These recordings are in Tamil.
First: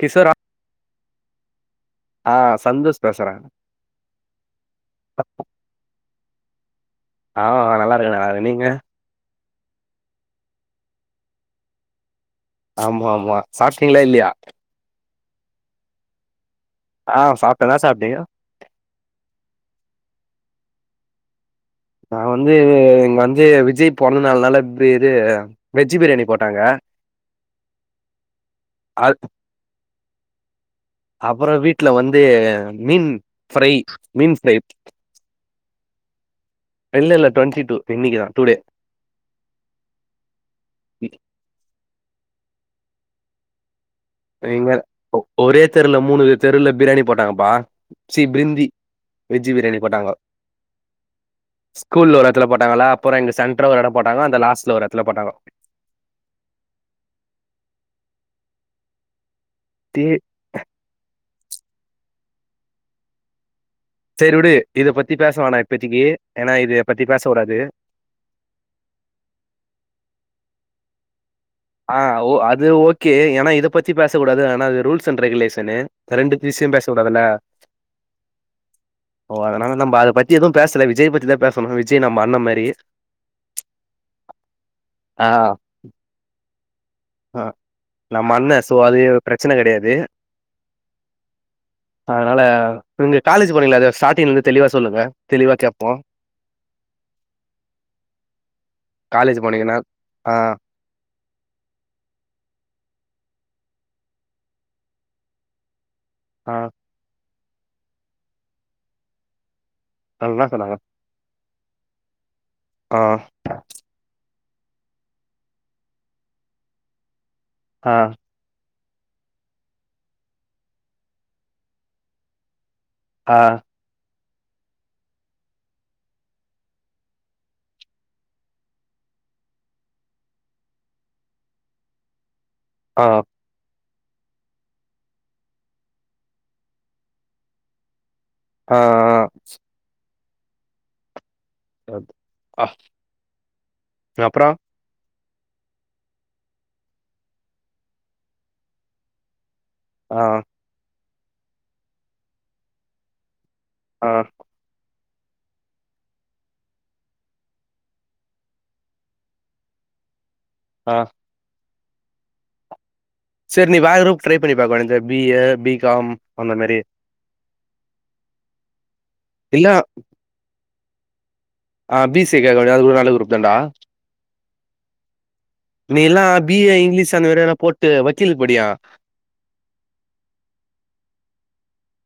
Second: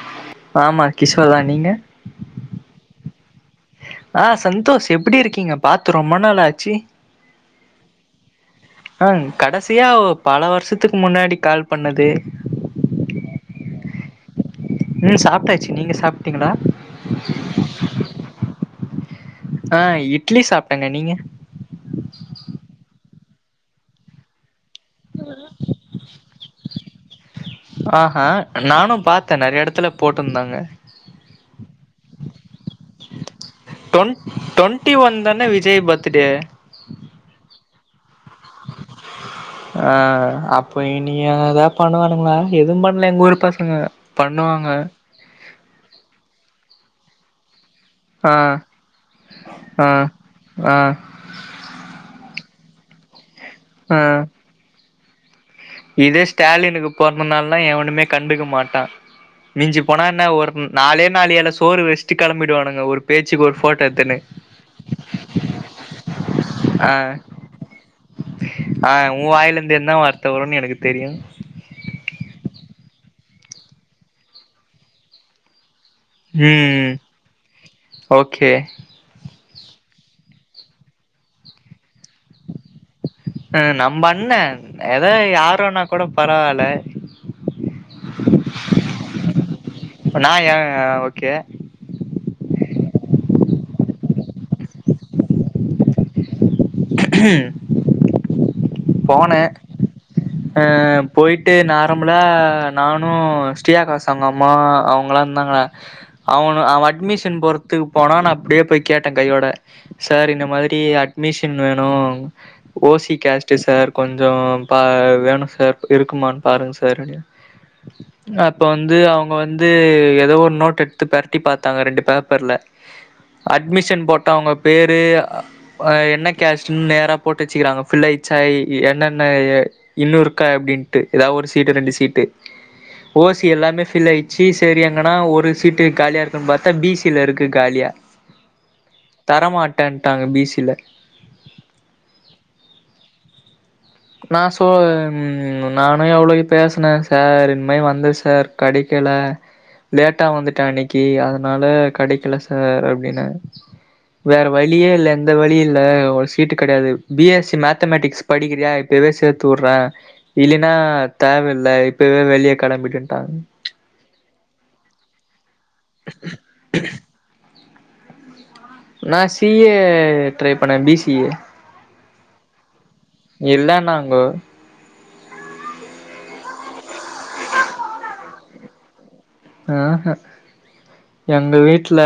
கிசோரா ஆமா கிஷோர் தா நீங்க சந்தோஷ் பேசுறே ஆ சந்தோஷ் எப்டியிருக்கீங்க பாத்து ரொம்ப நாள் ஆச்சு ஆ நல்லாருக்கே நல்லாருக்கே நீங்க ஆ கடைசியா பல வருஷத்துக்கு முன்னாடி கால் பண்ணது ஆமா ஆமா சாப்ட்டீங்ளா இல்லையா ம் சாப்பிட்டாச்சு நீங்க சாப்ட்டிங்களா ஆ சாப்ட்டே நா என்னா சாப்டிங்க ஆ இட்லி சாப்ட்டேங்க நீங்க நா வந்து இங்க வந்து விஜய் பொறந்த நாள்னால இந்த இது வெஜ்ஜு பிரியாணி போட்டாங்க ஆ ஆ நானு அது பாத்தே நெறைய எடத்துல போட்டு இருந்தாங்க அப்றோ வீட்ல வந்து மீன் ஃப்ரை மீன் ஃப்ரை ட்வெண்ட்டி ஒன் தான விஜய் பர்த்டே இல்லல்ல ட்வெண்டி டூ இன்னைக்கு தா டுடே ஆ அப்ப இனி எதாத பண்ணுவானுங்களா எதும் பண்ல எங் ஊர் பசங்க நீங்க பண்ணுவாங்க வேற ஒ ஒரே தெருல மூணு வீதி தெருல பிரியாணி போட்டாங்கப்பா சி ஆ பிரிந்தி வெஜ் பிரியாணி ஆ போட்டாங்கோ ஆ ஸ்கூல்ல ஒரு எடத்துல போட்டாங்கலா அப்பறோ இந்த சென்ட்ரு ஒரு எடோ ஆ போட்டாங்கோ அந்த லாஸ்ட்ல ஒரு எடத்துல போட்டாங்கோ இதே ஸ்டாலினுக்கு பொறந்த நாள்னா எவனுமே கண்டு்க்க மாட்டா மிஞ்சி போனா டே என்ன ஒரு நாலே நாலு எல சோறு வெச்சிட்டு கிளம்பிடுவானுக ஊ பேச்சுக்கு ஒரு போட்டோ எடுத்துணு சேரி விடு இத பத்தி பேச வேனா இப்பத்திக்கு ஏன்னா இத ஆ பத்தி பேச கூடாது ஆ உ வாயில இருந்து என்ன வார்த்த வரும்னு எனக்கு தெரியு ஆ ஓ அது ஓகே ஏனா இதை பத்தி பேசக் கூடாது ஏனா அது ரூல்ஸ் அண்ட் ரெகுலேஷனு ரெண்டு விஷ்யும் பேச ம் கூடாதுல்ல ஓகே ஓ அதனால நம்ப அத பத்தி எதுவும் பேசல விஜய் பத்திதா பேசணும் விஜய் நம்ம அண்ண மாரி ம் நம்ம அண்ண எதோ யாரோனா கூட பரவால ஆ நம்ம அண்ண சோ அது பிரச்சன கெடையாது நா ஏ ஓகே அதுனால நீங்க காலேஜ் போனீங்களே அ அத ஸ்டார்டிங் இருந்து தெளிவா சொல்லுங்க தெளிவா கேப்போ காலேஜ் போனே போனீங்கன்னா ஆ போய்ட்டு நேரம்பலா நானு ஸ்ரீ ஆகாஷ் அவங்க அம்மா அவங்களா இருந்தாங்கடா ஆ அவனு அவ அட்மிஷன் போறத்துக்கு போனா நா அப்டியே போய் கேட்டே கையோட சார் என்ன இந்த சொன்னாங்க? மாதிரி அட்மிஷன் வேணும் ஓ ஆ சி கேஸ்ட் டு சார் கொஞ்சொ பா வேணும் சார் இருக்குமான்னு பாருங்க சார் அப்டின்டு ஆ அப்போ வந்து அவங்க வந்து எதோ ஒரு நோட் எடுத்து பெரட்டி பாத்தாங்க ரெண்டு பேப்பர்ல ஆ அட்மிஷன் போட்டவங்க பேரு என்ன கேஸ்ட்னு நேரா போட்டு வச்சுக்கிறாங்க பில்லாய்ச்சா என்னென்ன இன்னு இருக்கா அப்டின்ட்டு எதாவது ஒரு சீட்டு ரெண்டு சீட்டு ஆ ஓ சி எல்லாமே ஃபில் ஆயிச்சு சரி எங்கன்னா ஒரு சீட்டு காலியா இருக்கான்னு பாத்தா பி சி ல இருக்கு காலியா ச ஆ ஆ சென்டாங்க பீ சி ல அப் நா சோ ம் நானு எவ்ளோவோ பேசுனே சார் இனிமே வந்து சார் கெடக்கல ஆ லேட்டா வந்துட்டே அன்னக்கு அதனால கெடைக்கல சார் அப்டின்னே ஆ வேற வழியே இல்ல எந்த வழி இல்ல ஒரு சீட் கெடையாது பி எஸ்சி மேத்தமெட்டிக்ஸ் படிக்கிறியா இப்பவே சேத்து வுடுறே இல்லின்னா ஆ தேவயில்ல இப்பவே வெளிய கெளம்பிடுன்டாங்க சரி நீ வேற குரூப் ட்ரை பண்ணி பாக்கவேண்டிதானே பி ஏ பி காம் அந்த மாரி நா சி இல்ல ஏ ட்ரை பண்ணே பி சி ஏ ஆ பி சி ஏ கேக்க வேண்டியதா அதுகூட நல்ல குருப் இல்ல நாங்கோ நீ எல்லா பி ஏ இங்கிலீஷ் அந்த மாதிரி எதுனா போட்டு வக்கீலுக்கு படியே ஆ ஹிம் எங்க வீட்ல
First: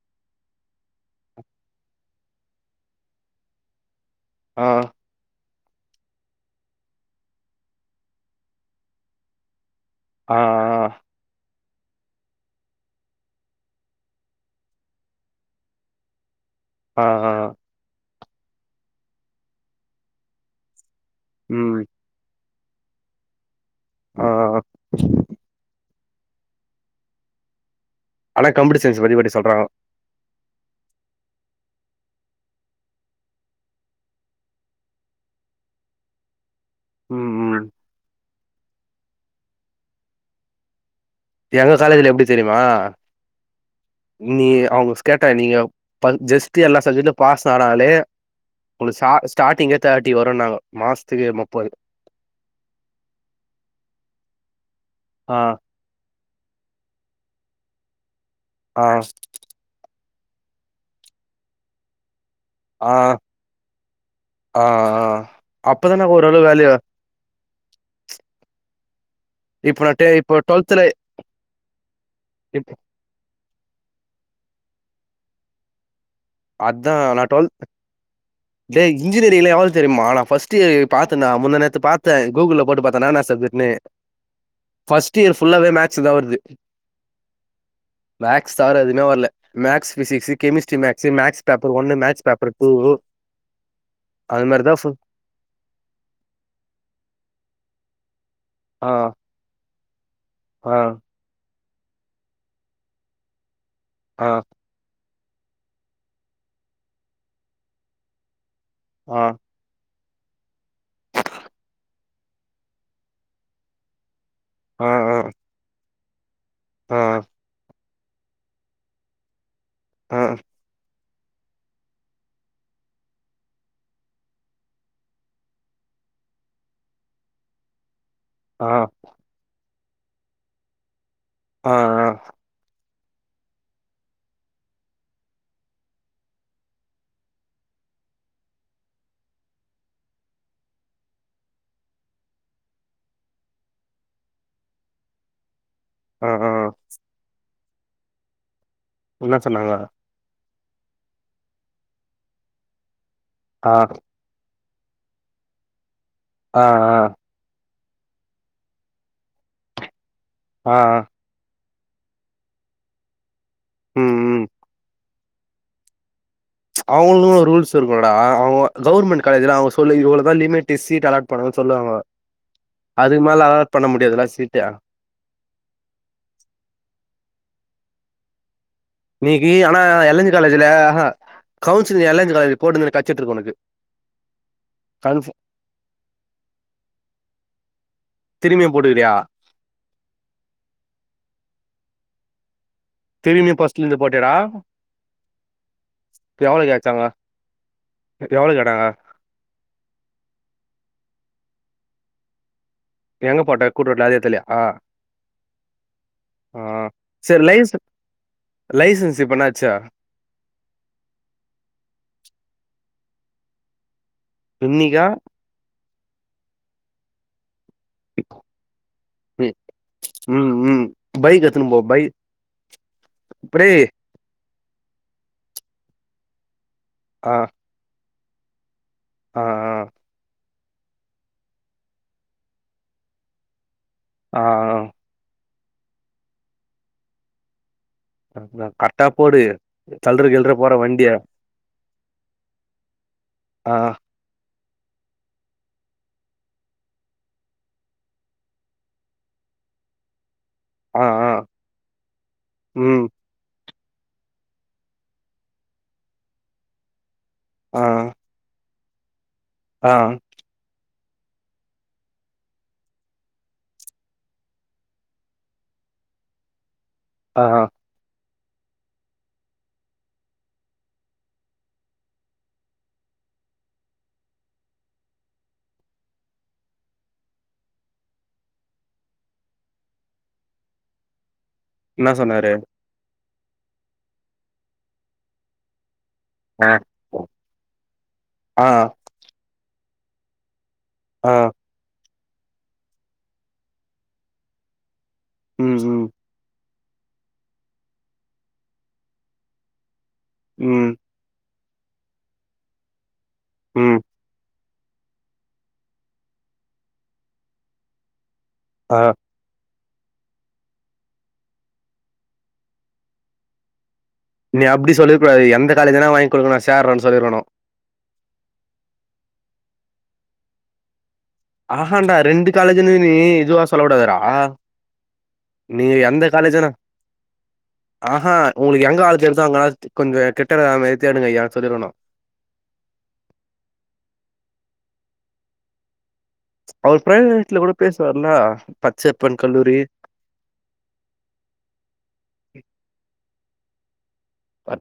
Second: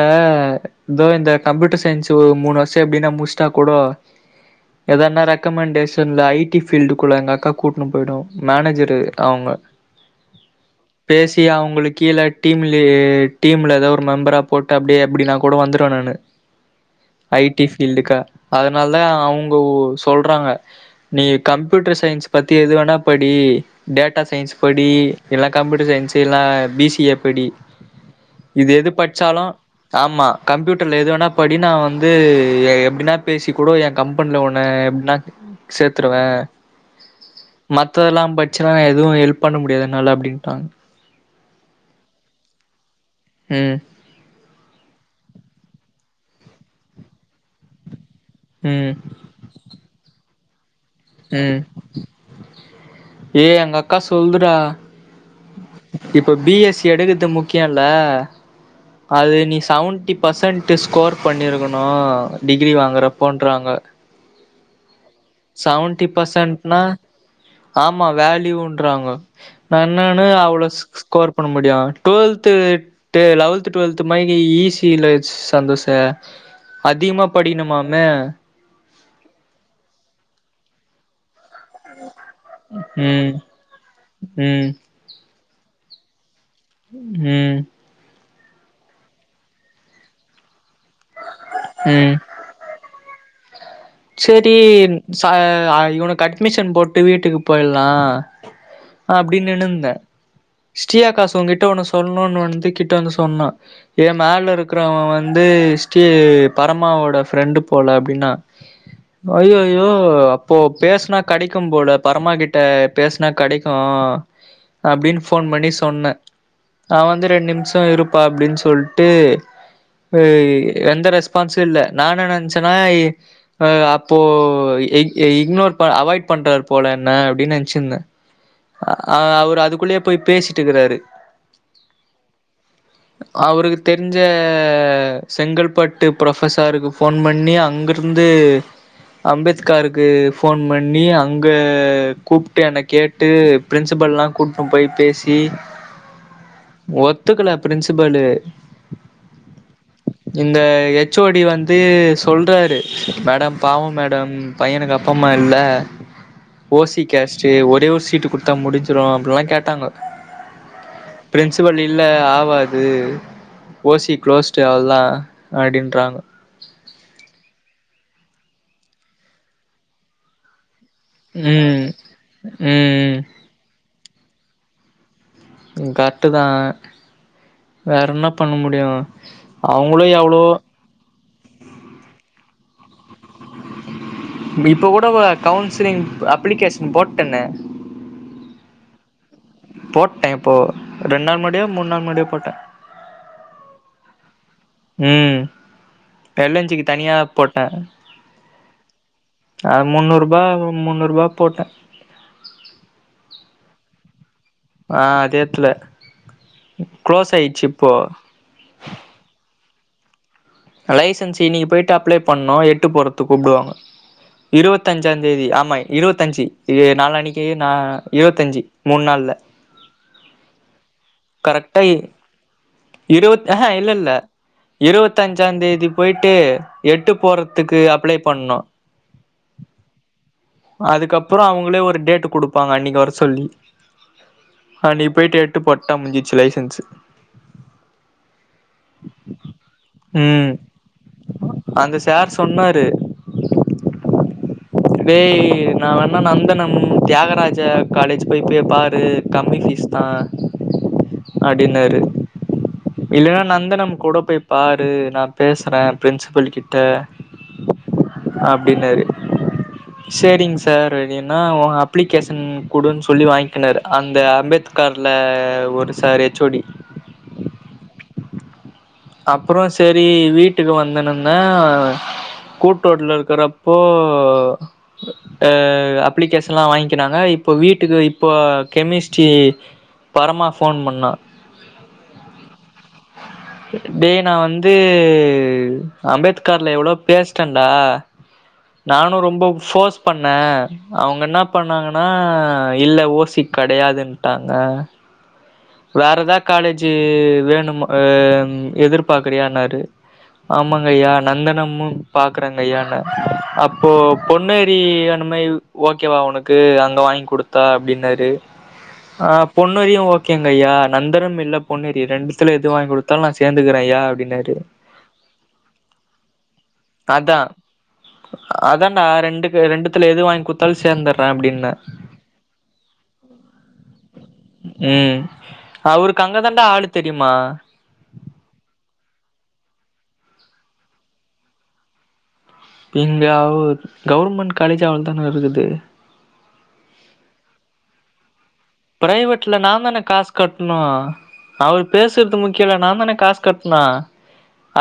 இதோ இந்த கம்ப்யூட்டர் சயின்ஸ் ஒரு மூணு வருஷொ எப்படின்னா முடிச்சிட்டா கூட ஆ ஆ எதன்னா ரெக்கமெண்டேஷன்ல ஐ டி ஃபீல்டுக்குள்ள எங்க அக்கா கூட்னு போய்டு மேனேஜரு அவுங்க அ ஆ பேசி அவுங்களுக் கீழ டீம்ல டீம்ல எதாவது ஒரு மெம்பரா போட்டு அப்டியே அப்டி நா கூட வந்துருவே நானு ஆ ஆ ஆ ஐ டி ஃபீல்டுக்க அதனால தா அவுங்க சொல்றாங்க நீ ம் கம்ப்யூட்டர் சயின்ஸ் பத்தி எது வேணா படி டேட்டா ஆ சயின்ஸ் படி இல்ல கம்ப்யூட்டர் சயின்ஸ் இல்ல பிசிஏ படி ஆனா இது கம்ப்யூட்டர் எது சயின்ஸ் பத்தி படி பச்சாலு சொல்றாங்க ஆமா கம்ப்யூட்ருல எது வேணா படி நா வந்து எப்டினா பேசிக் கூடோ என் கம்பன்ல ஒன்ன எப்புன்னா சேத்துருவே ம் ம் மத்ததுலா பச்சாலா எதுவு ஹெல்ப் பண்ண முடியாது என்னால அப்டின்ட்டாங் எங்க காலேஜ்ல எப்டி தெரிமா ம் நீ அவங்க ஸ் கேட்ட நீங்க ப ஜஸ்ட்டு எல்லா சப்ஜெக்ட்லியு பாஸ் ஆனாலே ம் உனக் சா ஸ்டாட்டிங்கே தேட்டி வருனாங்க மாஸ் ம் ஏ எங்க அக்கா சொல்துறா ஆ இப்ப பிஎஸ்சி எடுக்கர்து முக்கியல்ல ஆ அது நீ சவுண் ன்ட்டி பர்சன்ட்டு ஸ்கோர் பண்ணிருக்கணு டிகிரி ஆ வாங்குறப்போ இன்றாங்க ஆ ஆ சவன்டி அப்பதான ஓரளவு வேல்யூ பர்சன்ட்னா ஆமா வேல்யூன்றாங்க நா இப்போ நான் டெ என்னன்னு இப்போ அவ்ளோ ஸ் ஸ்கோர் பண்ண முடியு டுவெல்த்து இப் டு லவல்த்து டுவல்த்து மாரி ஈசி இல்ல சந்தோசு அதான் அதிமா நான் படிக்கணுமாமே டேய் இன்ஜினியரிங்ல எவ்ளோ தெரிமா நா ஃபஸ்ட்டு பாத்தன்டா முந்தா நேத் து பாத்தே கூகுள்ல போட்டு பாத்தே என்னானா ம் சப்ஜெக்ட் னு ம் ஃபஸ்ட்டு இயர் ஃபுல்லாவே மேக்ஸ் தா வருது ம் மேக்ஸ் தவர எதுமே வல்ல maths physics chemistry maths maths paper ஒன்னு ம் மேக்ஸ் பேப்பர் டூ சரி ச ஆ இவனுக்கு அட்மிஷன் போட்டு வீட்டுக்கு போயில்லா ஆ அப்டே நின்னுர்ந்தே ஆ, ஸ்ரீ ஆகாஷ் உன்கிட்ட ஒன்னு சொல்ணுன் வந்து கிட்ட வந்து சொன்னா ஏ ஆ, மேல இருக்கிறவ வந்து ஶ்ரீ பரமாவோட ஃபிரெண்டு போல அப்டின்னா ஆ, அய்யயோ இப்போ பேஸ்னா கெடைக்கு போல பரமாகிட்ட பேஸ்னா கெடைக்கு ஆ, ஆ, அப்டின் ஃபோன் பண்ணி சொன்னே ஆ, அவே வந்து ரெண்டு நிம்ஷோ இருப்பா அப்டின் சொல்ட்டு ஆ, ஏ எந்த ரெஸ்பான்ஸு இல்ல நா என்ன நெனச்சன்னா ஆ அப்போ எக் இ இக்னோர் அவாய்ட் பண்றாரு போல என்ன அப்டின் நெனைச்சிந்தே ஆ, ஆ அவரு அதுக்குள்ளே போய் பேசிட்டு இருக்குறாரு ஆ ஆ அவுருக்கு தெரிஞ்ச செங்கல்பட்டு புரொஃபசாருக்கு ஃபோன் பண்ணி அங்கிரு வந்து அம்பேத்காருக்கு ஃபோன் பண்ணி அங்க கூப்ட்டு என்ன கேட் டு பிரின்சிபல்லா கூட்னு போய் பேசி ஆ, ஆ. ஒத்துக்கல பிரின்சுபலு என்ன சொன்னாங்க எங்க ஹச் ஓ டி வந்து சொல்றாரு மேடம் ஆ, பாவோ மேடம் பையனுக்கு அப்பா அம்மா இல்ல ஆ, ஓ சி கேஸ்ட் டு ஒரே ஒரு சீட்டு குடுத்தா முடிஞ்சிரு அப்டின்லா கேட்டாங்க ஆ ஆ பிரின்சிபல் இல்ல ஆவாது ஓ ம், சி ம். க்ளோஸ்டு அவ்ளதா அப்டின்றாங்கோ அவுங்களுக்குனு ரூல்ஸ் இருக்குல்லடா அவுங்க கவர்மெண்ட் காலேஜ்ல அவுங்க சொல் இவ்ளதா லிமிட் சீட் அலாட் பண்ணணு ம் சொல்லுவாங்கோ ம் அதுக்கு மேலே அலாட் பண்ண முடியாதுல்ல சீட்டு கர்ட்டுதா வேற என்ன பண்ண முடியு இன்னைக்கி ஆனா அவங்களு எல் என் சி எவ்ளோ காலேஜ்ல ஆஹ் கவுன்சிலிங் எல் என் சி காலேஜ்ல போட்ருந்தா கெடச்சிட்டுருக்கு இப்ப கூட ப கவுன்சிலிங் அப்ளிகேஷன் போட்டனே திரும்பியு போட்டுக்கிறியா போட்டே இப்போ ரெண்டு நாள் முன்னாடியோ மூணு நாள் முன்னாடியோ போட்டே திரும்பியு ஃபஸ்ட்ல இருந்து போட்டியாடா ம் எல் எவ்வளோ என் ஜி க்கு கேச்சாங்க தனியா போட்டே எவ்ளோ கேட்டாங்க ஆ முன்னூறு ரூபா முன்னூறு ரூபா போட்டே எங்க போட்ட கூட்டு ரோட்ல அதே எடத்தில்லயா ஆ அதே எத்துல ஆ குளோஸ் சரி ஆயிருச்சு லைச இப்போ லைசன்ஸ் இப்ப என்னாச்சு லைசன்ஸ் இன்னைக்கி போயிட்டு அப்ளே பண்ணோ எட்டு போறதுக்கு கூப்புடுவாங்க இன்னிக்கா இருவத்தஞ்சா தேதி ஆமா இருபத்தஞ்சு இது நாளான்னைக்கி நா இருத்தஞ்சு மூணு நாள்ல ம் ம் ம் பைக் எத்துன்னு போ கரெக்டா பை இருபத் ஆ ஹா டேய் இல்ல இல்ல இருவத்தஞ்சா தேதி போயிட்டு எட்டு போறதுக்கு அப்ளே பண்ணோ ஆ ஆ அதுக்கப்றோ அவுங்களே ஒரு டேட் குடுப்பாங்க அன்னைக்கி வர சொல்லி ஆ ஆ ஆ அன்னைக் போய்ட்டு எட்டு போட்டா முஞ்சுசு லைசென்ஸ்சு கரெட்டுதா கரெட்டா போடு தல்ற ம் கில்ற போற வண்டிய அந்த சார் சொன்னாரு ஆ ஹ ஏய் நா வேணா நந்தனம் தியாகராஜா காலேஜ் போய் போய் பாரு கம்மி ஃபீஸ் தா ஆ ஆ அப்டின்னாரு ம் இல்லன்னா நந்தனம் கூட போய் பாரு நா பேசுறே பிரின்சிபல் கிட்ட ஆ அப்டின்னாரு ஆ செரிங்க சார் அப்டினா உங்க அப்ளிகேஷன் குடுனு சொல்லி வாங்கிக்கினாரு அந்த அம்பேத் கார்ல ஒரு சார் ஹச் ஓ டி ஆ ஆ அப்றோ செரி வீட்டுக்கு வந்தனும்மே கூட்ரோட்ல இருக்கறப்போ அ அப்ளிகேஷன்லா வாங்கிக்கினாங்க இப்போ வீட்டுக்கு இப்போ கெமிஸ்ட்ரி பரமா ஃபோன் பண்ணா என்ன சொன்னாரு டே நா வந்து அம்பேத் ஆ கார்ல எவ்ளோ பேஸ்ட்டேன்டா ஆ நானு ரொம்ப ஃபோர்ஸ் பண்ணே அவங்க ஆ என்ன பண்ணாங்கன்னா இல்ல ஓசி கெடையாதுட்டாங்க ம் ம் வேற ஏதா காலேஜு வேணும் அ எதிர்பாக்கிறீயானாரு ஆமாங்க ம் ஐயா நந்தனமும் பாக்றேங்க ஐயா அப்போ ம் பொன்னேரி அந்த மாரி ஓகேவா உனக்கு அங்க வாங்கி குடுத்தா அப்டின்னாரு ஆ ஆ பொன்னெரியு ஓக் ங்கய்யா நந்தரம் இல்ல பொன்னேரி ரெண்டத்துல எது வாங்கி குடுத்தாலு நா சேர்ந்துக்கிறேயா அப்டின்னாரு நீ அப்டி சொல்லிருக்க கூடாது எந்த காலேஜ் னா வாங்கி குடுங்க நா சேர்ரன்னு சொல்லிருக்கணு அதாண்டா ரெண்டுக்கு ரெண்டத்துல எது வாங்கி குடுத்தாலு சேந்தரு ஆஹான்டா ரெண்டு காலேஜ்லயுமே இதுவா சொல்லக்கூடாது டா ம் அவருக்கு அங்க தண்டா ஆளு தெரியுமா ஆஹா ஒங்களுக்கு எங்க ஆளு தெரிதோ அங்க ஆளு கொஞ்ச கிட்டற மாதிரி தேடுங்கையானு சொல்லிருக்கணு இங்க அவ் கவுர்மண்ட் காலேஜு அவ்வள தான இருக்குது அவர் பிரைவேட்ல கூட பேசுவார்லா பிரைவேட்ல நா தான காசு கட்னு அவர் பேசுறது முக்கியல்ல நா தான காசு கட்னு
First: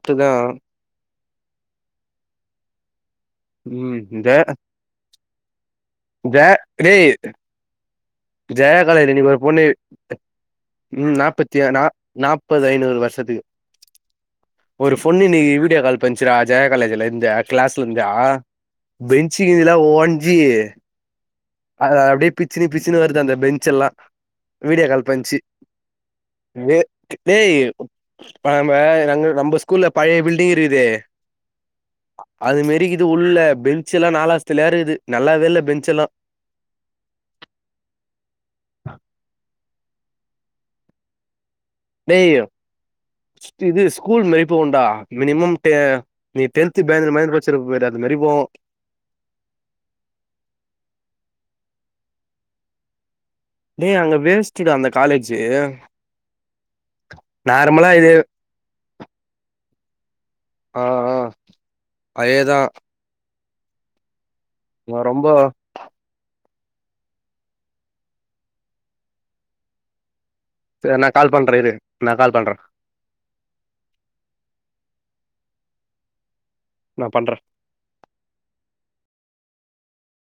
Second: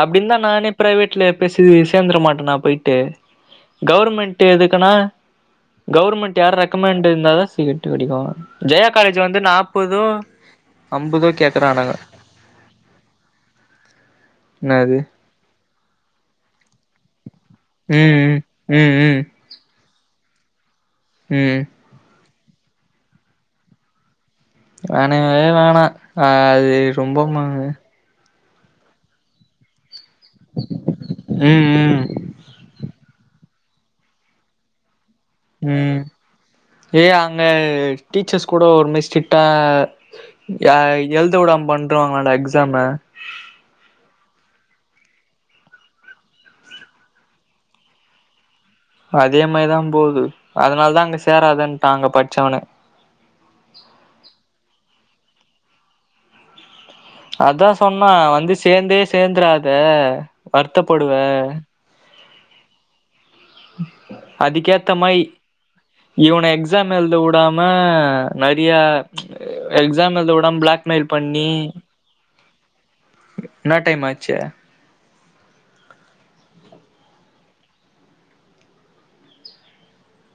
அப்டி இருந்தா நானே பிரைவேட்ல பேசி சேந்துர மாட்டனா போய்ட்டு ம் ஜெ கவுர்மண்ட்டு எதுக்குனா கவுர்மண்ட்டு ஜெ யாரு டேய் ரெக்கமண்ட்டு இருந்தா தா சீட்டு கெடைக்கு அங்க ஜெயா காலேஜ்ல இன்னைக்கு ஒரு பொண்ணு ம் அம்பதோ நாப்பத்தியானா கேக்குறானுங்க நாப்பது ஐநூறு வருஷத்துக்கு என்னாது இன்னக்கி வீடியோ கால் பண்ச்சு டா ஜெயா காலேஜ்ல இருந்து கிளாஸ்ல இருந்து ம் ம் ம் ம் பென்ச் இகுதுல ஓன்ஜு ம் அது அப்டியே பிச்சினு பிச்சினு வருது அந்த பென்ச்சல்லா வீடியோ கால் பன்ச்சு வேணவே வேணா அது வே ரொம்ப ம டேய் இப்ப நம்ம ரங்க நம்ம ஸ்கூல்ல பழைய பில்டிங் இருக்குது ம் ம் அது மாரி இக்குது உள்ள பென்சல்லா நாளாஸ்துலையா இருக்குது நல்லாவே இல்ல ம் பென்சல்லா ஏ அங்க டீச்சர்ஸ் கூட ஒரு மாரி ஸ்ரிட்டா யா எழுத விடாம பண்றவாங்கலாடா டேய் எக்ஸாம இது ஸ்கூல் மதிப்பு உண்டா மினிமம் டெ நீ டென்த் பேந்ர பேந்ர படுச்சுருப்ப பாரு அது மாரி போகு அதே மாரிதா போகுது அதுனால தா அங்க சேராதன்ட்டா அங்க பச்சவனே டேய் அங்க வேஸ்ட்டு டா அந்த காலேஜு அதா நார்மலா சொன்னா இது வந்து சேந்தே சேந்துராத வருத்தப்படுவ அயேதா அதுக்கேத்த மாயி ரொம்ப இவன எக்ஸாம் எழுத விடாம நெறையா எக்ஸாம் எழுத வி டாம் நா பிளாக்மெயில் கால் பண்ணி பண்றே இரு நா கால் பண்றே என்னா டைம் ஆச்சு நா பண்றே